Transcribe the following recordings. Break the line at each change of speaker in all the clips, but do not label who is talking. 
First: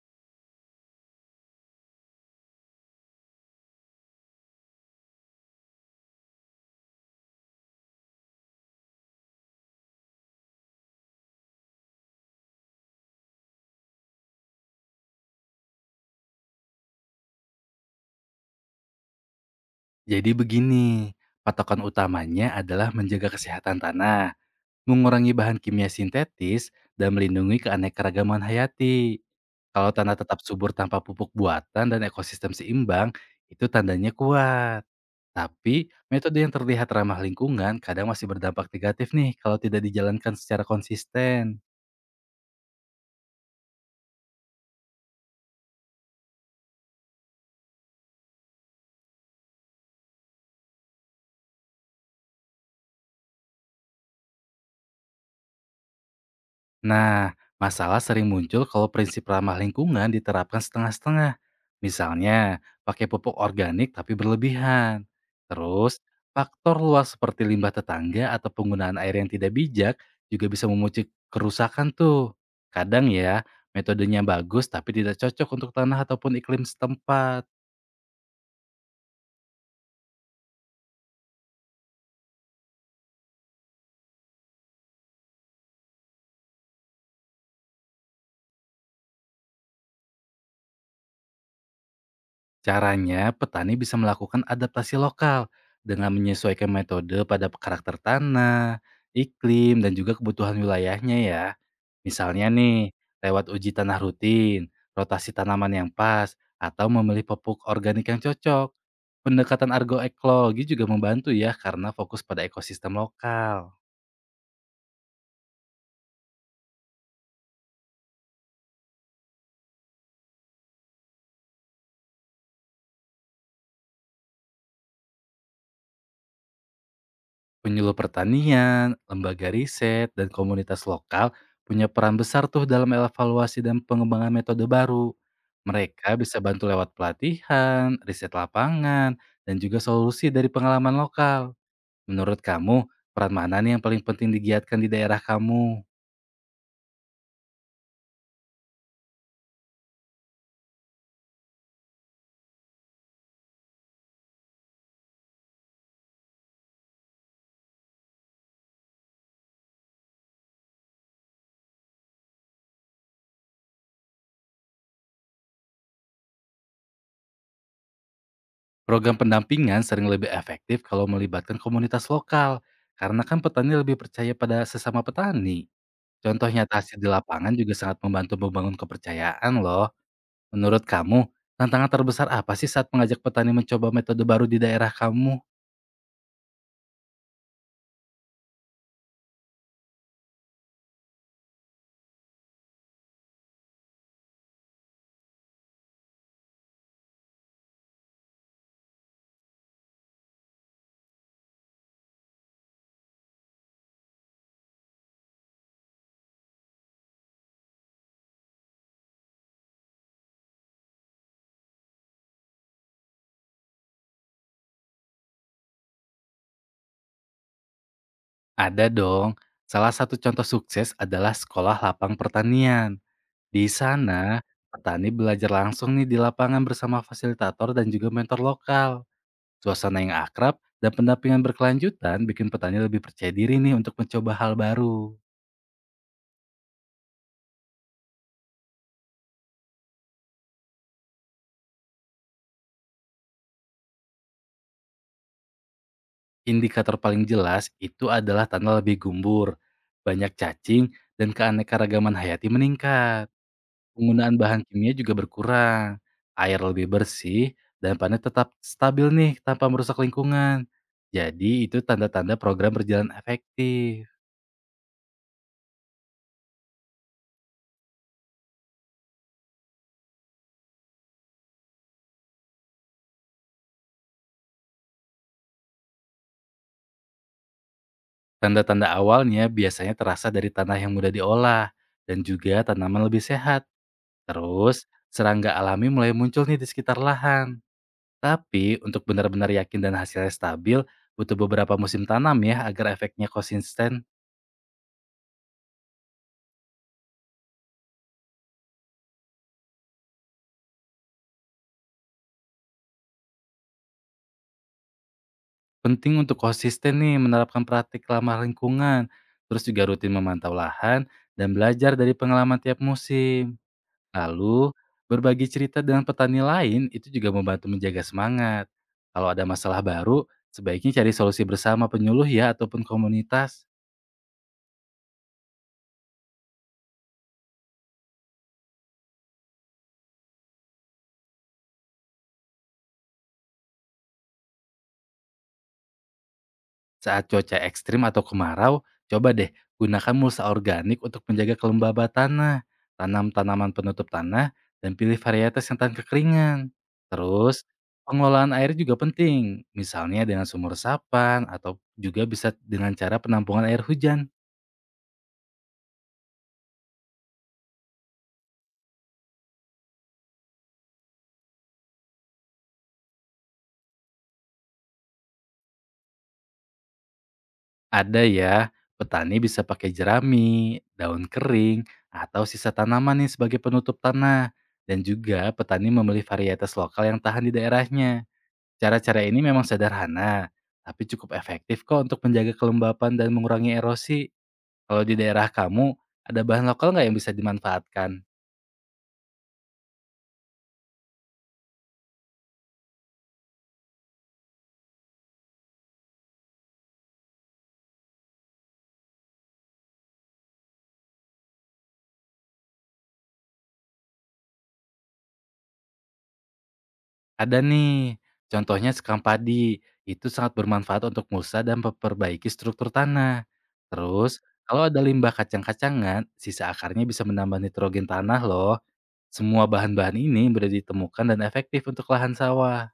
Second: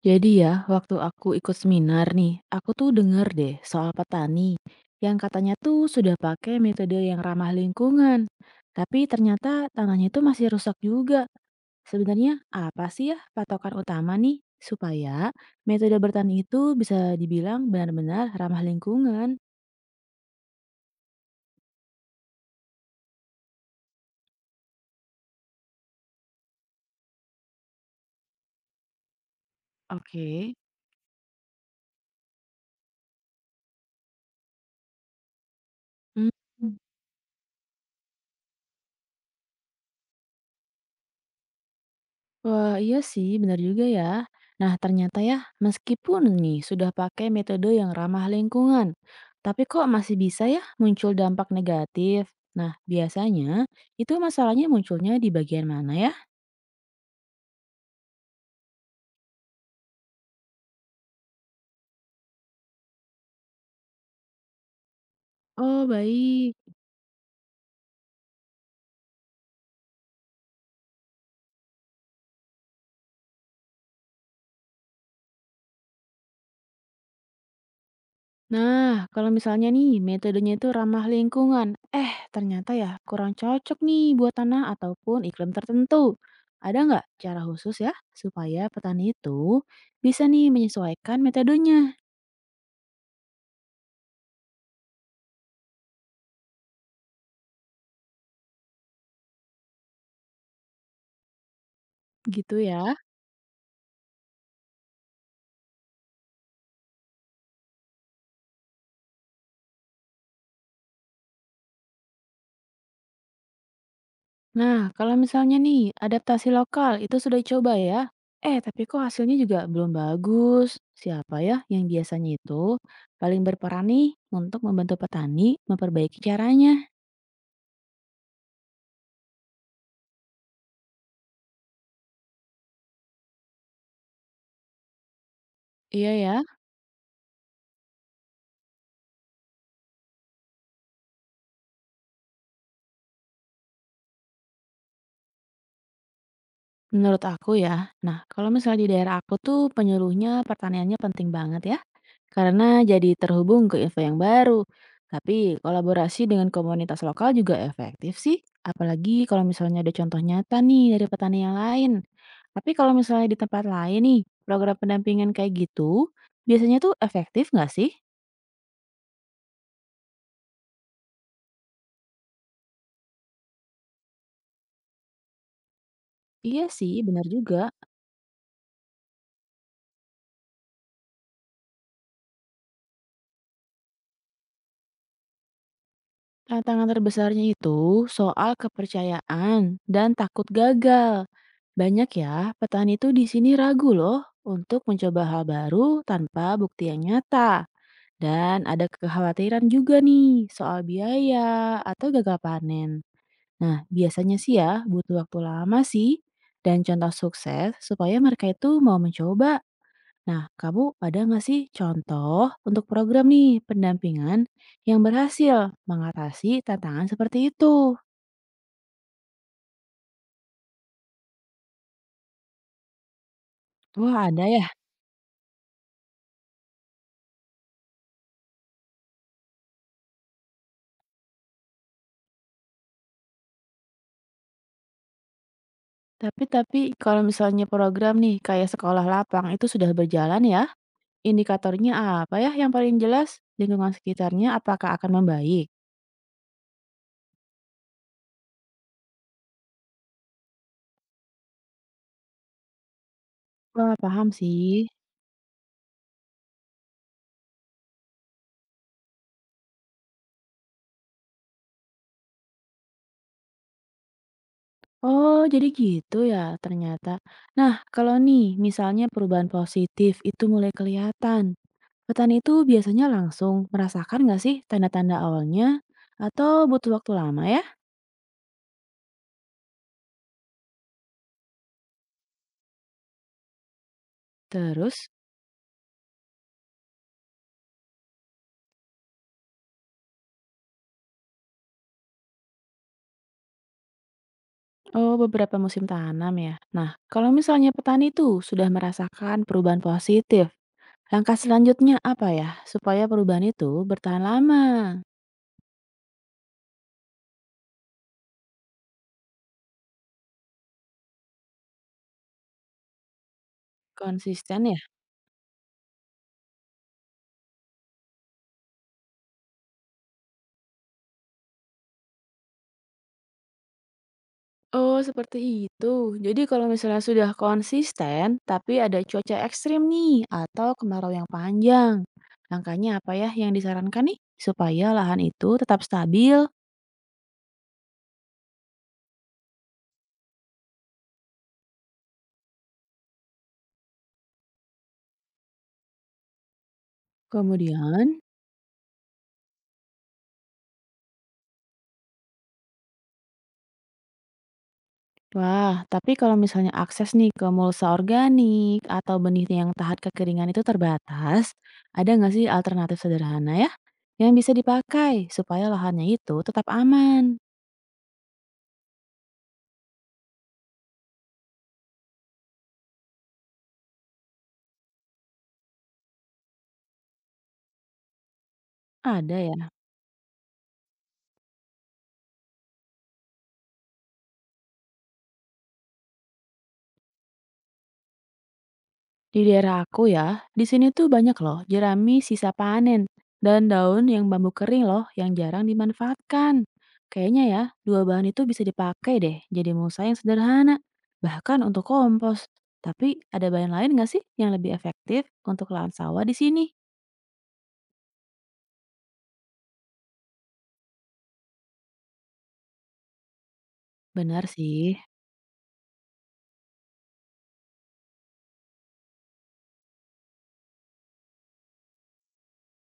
Jadi ya, waktu aku ikut seminar nih, aku tuh denger deh soal petani yang katanya tuh sudah pakai metode yang ramah lingkungan. Tapi ternyata tanahnya tuh masih rusak juga. Sebenarnya apa sih ya patokan utama nih supaya metode bertani itu bisa dibilang benar-benar ramah lingkungan?
Jadi begini, patokan utamanya adalah menjaga kesehatan tanah, mengurangi bahan kimia sintetis, dan melindungi keanekaragaman hayati. Kalau tanah tetap
Oke.
subur tanpa pupuk buatan dan ekosistem seimbang, itu tandanya kuat. Tapi,
Hmm.
metode yang terlihat ramah lingkungan kadang masih berdampak negatif nih kalau tidak dijalankan secara konsisten.
Wah, iya sih, benar juga ya. Nah, ternyata ya, meskipun nih sudah pakai metode yang ramah lingkungan, tapi kok masih bisa ya muncul dampak negatif? Nah, biasanya itu masalahnya munculnya di bagian mana ya?
Nah, masalah sering muncul kalau prinsip ramah lingkungan diterapkan setengah-setengah. Misalnya, pakai pupuk organik tapi berlebihan.
Oh,
Terus,
baik.
faktor luas seperti limbah tetangga atau penggunaan air yang tidak bijak juga bisa memicu kerusakan tuh. Kadang ya, metodenya bagus tapi tidak cocok untuk tanah ataupun iklim setempat.
Nah, kalau misalnya nih metodenya itu ramah lingkungan, eh ternyata ya kurang cocok nih buat tanah ataupun iklim tertentu. Ada nggak cara khusus ya supaya petani itu bisa nih menyesuaikan metodenya
Caranya, petani bisa melakukan adaptasi lokal dengan menyesuaikan metode pada karakter tanah, iklim, dan juga kebutuhan wilayahnya ya. Misalnya
gitu
nih,
ya?
lewat uji tanah rutin, rotasi tanaman yang pas, atau memilih pupuk organik yang cocok. Pendekatan argo ekologi juga membantu ya karena fokus pada ekosistem lokal.
Nah, kalau misalnya nih, adaptasi lokal itu sudah dicoba ya. Eh, tapi kok hasilnya juga belum bagus. Siapa ya yang biasanya itu paling berperan nih untuk membantu petani memperbaiki caranya?
Penyuluh pertanian, lembaga riset, dan komunitas lokal punya peran besar tuh dalam evaluasi dan pengembangan metode baru.
Iya
Mereka
ya,
bisa bantu lewat pelatihan, riset lapangan, dan juga solusi dari pengalaman lokal. Menurut kamu, peran mana nih yang paling penting digiatkan di daerah kamu?
menurut aku ya. Nah, kalau misalnya di daerah aku tuh penyuluhnya pertaniannya penting banget ya. Karena jadi terhubung ke info yang baru. Tapi kolaborasi dengan komunitas lokal juga efektif sih. Apalagi kalau misalnya ada contoh nyata nih dari petani yang lain. Tapi kalau misalnya di tempat lain nih, program pendampingan kayak gitu, biasanya tuh efektif nggak sih?
Program pendampingan sering lebih efektif kalau melibatkan komunitas lokal, karena kan petani lebih percaya pada sesama petani. Contoh
Iya
nyata
sih,
hasil di
benar
lapangan
juga.
juga sangat membantu membangun kepercayaan loh. Menurut kamu, tantangan terbesar apa sih saat mengajak petani mencoba metode baru di daerah kamu?
Tantangan terbesarnya itu soal kepercayaan dan takut gagal. Banyak ya, petani tuh di sini ragu loh untuk mencoba hal baru tanpa bukti yang nyata. Dan ada kekhawatiran juga nih soal biaya atau gagal panen. Nah, biasanya sih ya butuh waktu lama sih dan contoh sukses supaya mereka itu mau mencoba. Nah, kamu ada nggak sih contoh untuk program nih pendampingan yang berhasil mengatasi tantangan seperti itu?
Ada dong. Salah satu contoh sukses adalah Sekolah Lapang Pertanian. Di
Wah,
sana,
ada ya.
petani belajar langsung nih di lapangan bersama fasilitator dan juga mentor lokal. Suasana yang akrab dan pendampingan berkelanjutan bikin petani lebih percaya diri nih untuk mencoba hal baru.
Tapi kalau misalnya program nih kayak sekolah lapang itu sudah berjalan ya, indikatornya apa ya yang paling jelas? Lingkungan sekitarnya apakah akan membaik?
Indikator paling jelas itu adalah tanah lebih gembur, banyak cacing, dan keanekaragaman hayati meningkat.
Wah, paham
Penggunaan bahan
sih.
kimia juga berkurang, air lebih bersih, dan panen tetap stabil nih tanpa merusak lingkungan. Jadi itu tanda-tanda program berjalan efektif.
Oh, jadi gitu ya ternyata. Nah, kalau nih misalnya perubahan positif itu mulai kelihatan, petani itu biasanya langsung merasakan nggak sih tanda-tanda awalnya? Atau butuh waktu lama ya?
Tanda-tanda awalnya biasanya terasa dari tanah yang mudah diolah dan juga tanaman lebih sehat. Terus
Terus,
serangga alami mulai muncul nih di sekitar lahan. Tapi untuk benar-benar yakin dan hasilnya stabil, butuh beberapa musim tanam ya agar efeknya konsisten.
oh beberapa musim tanam ya. Nah, kalau misalnya petani itu sudah merasakan perubahan positif, langkah selanjutnya apa ya? Supaya perubahan itu bertahan lama.
Penting untuk konsisten nih menerapkan praktik ramah lingkungan, terus juga rutin memantau lahan dan belajar dari pengalaman tiap musim.
Konsisten
Lalu,
ya?
berbagi cerita dengan petani lain itu juga membantu menjaga semangat. Kalau ada masalah baru, sebaiknya cari solusi bersama penyuluh ya ataupun komunitas.
Oh, seperti itu. Jadi kalau misalnya sudah konsisten, tapi ada cuaca ekstrim nih, atau kemarau yang panjang. Langkahnya apa ya yang disarankan nih? Supaya lahan itu tetap stabil.
Saat cuaca ekstrim atau kemarau, coba deh gunakan mulsa organik untuk menjaga kelembaban tanah. Tanam tanaman penutup tanah dan pilih varietas yang tahan kekeringan. Terus,
Kemudian?
pengelolaan air juga penting. Misalnya dengan sumur resapan atau juga bisa dengan cara penampungan air hujan.
Wah, tapi kalau misalnya akses nih ke mulsa organik atau benih yang tahan kekeringan itu terbatas, ada nggak sih alternatif sederhana ya yang bisa dipakai supaya lahannya itu tetap aman?
Ada ya, petani bisa pakai jerami, daun kering, atau sisa tanaman nih sebagai penutup tanah. Dan juga petani memilih varietas lokal yang tahan di daerahnya. Cara-cara
Ada
ini memang
ya?
sederhana, tapi cukup efektif kok untuk menjaga kelembapan dan mengurangi erosi. Kalau di daerah kamu, ada bahan lokal nggak yang bisa dimanfaatkan?
Di daerah aku ya, di sini tuh banyak loh jerami sisa panen dan daun yang bambu kering loh yang jarang dimanfaatkan. Kayaknya ya, dua bahan itu bisa dipakai deh jadi mulsa yang sederhana, bahkan untuk kompos. Tapi ada bahan lain nggak sih yang lebih efektif untuk lahan sawah di sini?
Ada nih, contohnya sekam padi. Itu sangat bermanfaat untuk mulsa dan memperbaiki struktur tanah. Terus,
Benar
kalau
sih.
ada limbah kacang-kacangan, sisa akarnya bisa menambah nitrogen tanah loh. Semua bahan-bahan ini mudah ditemukan dan efektif untuk lahan sawah.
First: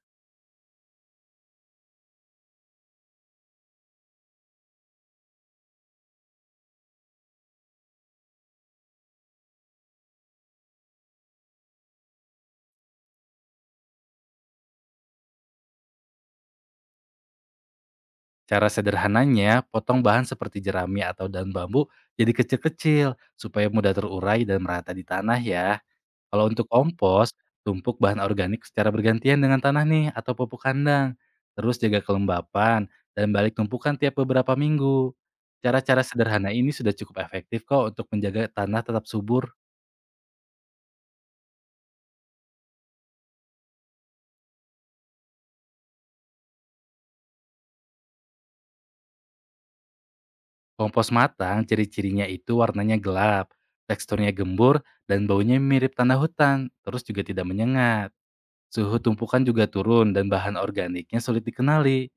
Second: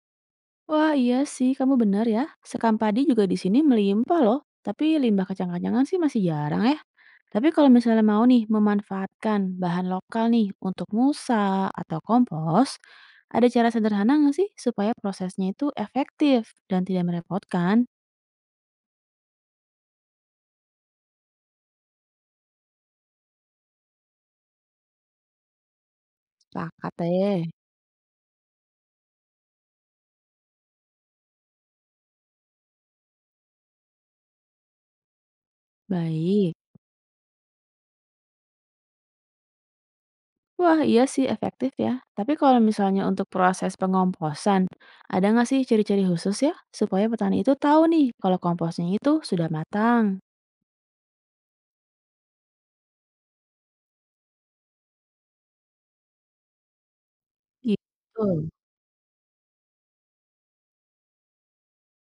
Wah, iya sih, kamu benar ya. Sekam padi juga di sini melimpah loh, tapi limbah kacang-kacangan sih masih jarang ya. Tapi kalau misalnya mau nih memanfaatkan bahan lokal nih untuk musa atau kompos, ada cara sederhana nggak sih supaya prosesnya itu efektif dan tidak merepotkan?
Cara sederhananya, potong bahan seperti jerami atau daun bambu jadi kecil-kecil supaya mudah terurai dan merata di tanah ya. Kalau untuk
Sepakat
kompos,
deh.
tumpuk bahan organik secara bergantian dengan tanah nih atau pupuk kandang. Terus jaga kelembapan dan balik tumpukan tiap beberapa minggu. Cara-cara sederhana
Baik.
ini sudah cukup efektif kok untuk menjaga tanah tetap subur.
Wah, iya sih efektif ya. Tapi kalau misalnya untuk proses pengomposan, ada nggak sih ciri-ciri khusus ya supaya petani itu tahu nih kalau komposnya itu sudah matang?
Kompos matang, ciri-cirinya itu warnanya gelap, teksturnya gembur, dan baunya mirip tanah hutan, terus juga tidak menyengat.
Gitu?
Suhu tumpukan juga turun dan bahan organiknya sulit dikenali.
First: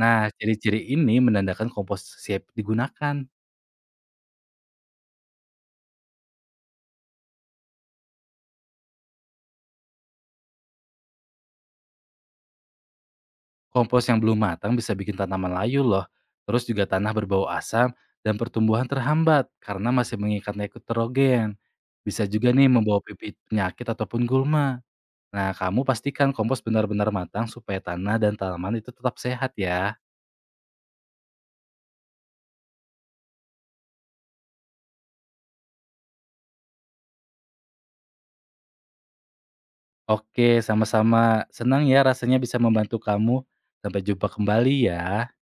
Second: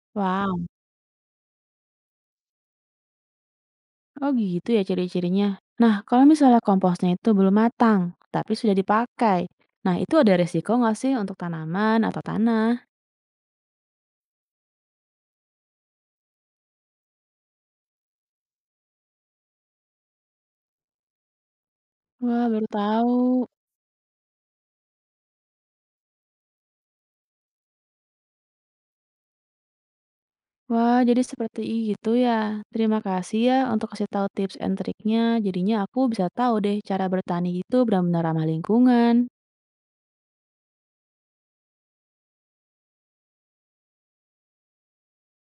Nah,
Wow,
ciri-ciri ini menandakan kompos siap digunakan.
oh gitu ya ciri-cirinya. Nah, kalau misalnya komposnya itu belum matang, tapi sudah dipakai. Nah, itu ada resiko nggak sih untuk tanaman atau tanah?
Kompos yang belum matang bisa bikin tanaman layu loh. Terus juga tanah berbau asam dan pertumbuhan terhambat karena masih mengikat nitrogen. Bisa
Wah,
juga
baru
nih membawa
tahu.
pipi penyakit ataupun gulma. Nah, kamu pastikan kompos benar-benar matang supaya tanah dan tanaman itu tetap sehat ya.
Wah, jadi seperti itu ya. Terima kasih ya untuk kasih tahu tips and triknya. Jadinya aku bisa tahu deh cara bertani itu benar-benar ramah lingkungan.
Oke, sama-sama. Senang ya rasanya bisa membantu kamu. Sampai jumpa kembali ya.